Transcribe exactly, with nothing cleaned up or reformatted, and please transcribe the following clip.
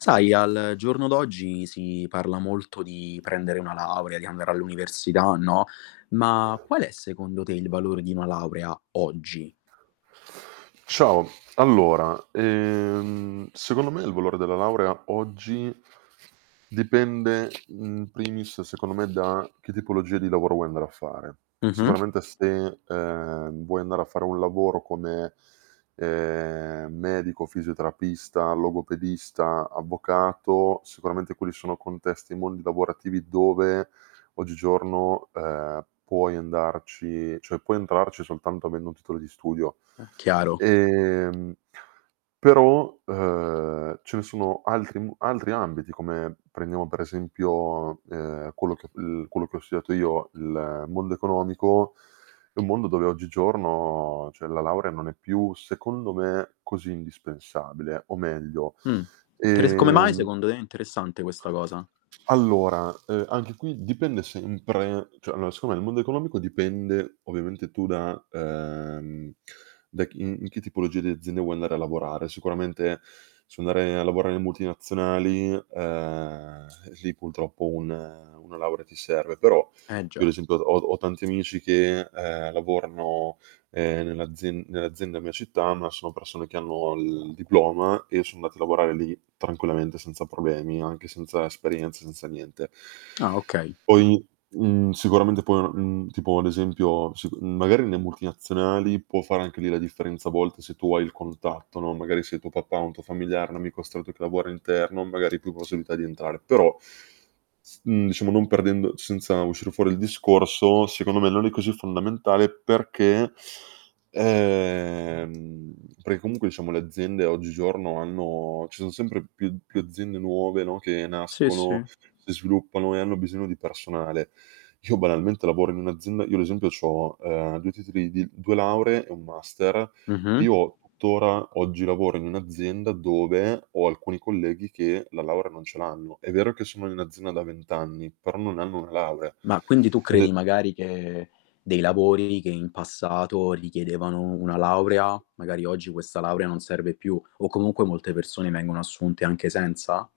Sai, al giorno d'oggi si parla molto di prendere una laurea, di andare all'università, no? Ma, qual è secondo te il valore di una laurea oggi? Ciao. Allora, ehm, secondo me il valore della laurea oggi dipende in primis, secondo me, da che tipologia di lavoro vuoi andare a fare. Mh-mh. Sicuramente se, ehm, vuoi andare a fare un lavoro come, ehm, medico, fisioterapista, logopedista, avvocato, sicuramente quelli sono contesti e mondi lavorativi dove oggigiorno, ehm, puoi andarci cioè, puoi entrarci soltanto avendo un titolo di studio. È chiaro. Ehm, però, uhm, ce ne sono altri m altri ambiti come, prendiamo per esempio, ehm, quello che l il quello che ho studiato io: il mondo economico. È un mondo dove oggigiorno cioè, la laurea non è più, secondo me, così indispensabile, o meglio, Mh. Teres Come mai ehm secondo te? È interessante questa cosa. Allora, uhm, anche qui dipende sempre cioè, allora secondo me il mondo economico dipende ovviamente tu da ehm, da chi in che tipologia di aziende vuoi andare a lavorare. Sicuramente, se vuoi andare a lavorare in multinazionali, ehm, lì pultroppo un una laurea ti serve, però Eh io già. ad esempio ho ho tanti amici che, ehm, lavorano, ehm, nell'azien nell'azienda mia città, ma sono persone che hanno il diploma e son andati a lavorare lì tranquillamente senza problemi, o anche senza esperienza, senza niente. Ah, okay. Poi, mhmm, sicuramente poi una mhmm, tipo, ad esempio si con mhmm, magari nne multinazionali può fare anche lì la differenza a volte se tu hai il contatto, no, magari se il tuo papà, un tuo familiare, un amico stretto che lavora interno, magari più possibilità di entrare. Però, s mhmm, diciamo non perdendo senza uscire fuori il discorso, secondo me non è così fondamentale perché ehm, perché comunque, diciamo, le aziende oggigiorno hanno ci son sempre più più aziende nuove, no, che Sì, sì. nascono, si sviluppano e hanno bisogno di personale. Io banalmente lavoro in un'azienda io ad esempio c'ho, ehm, due titoli di due lauree e un master, e Mh-mh. io tuttora oggi lavoro in un'azienda dove ho alcuni colleghi che la laurea non ce l'hanno. È vero che sono in azienda da vent' anni, però non hanno una laurea. Ma quindi, tu Ed credi è magari che dei lavori che in passato richiedevano una laurea, magari oggi questa laurea non serve più o comunque molte persone vengono assunte anche senza?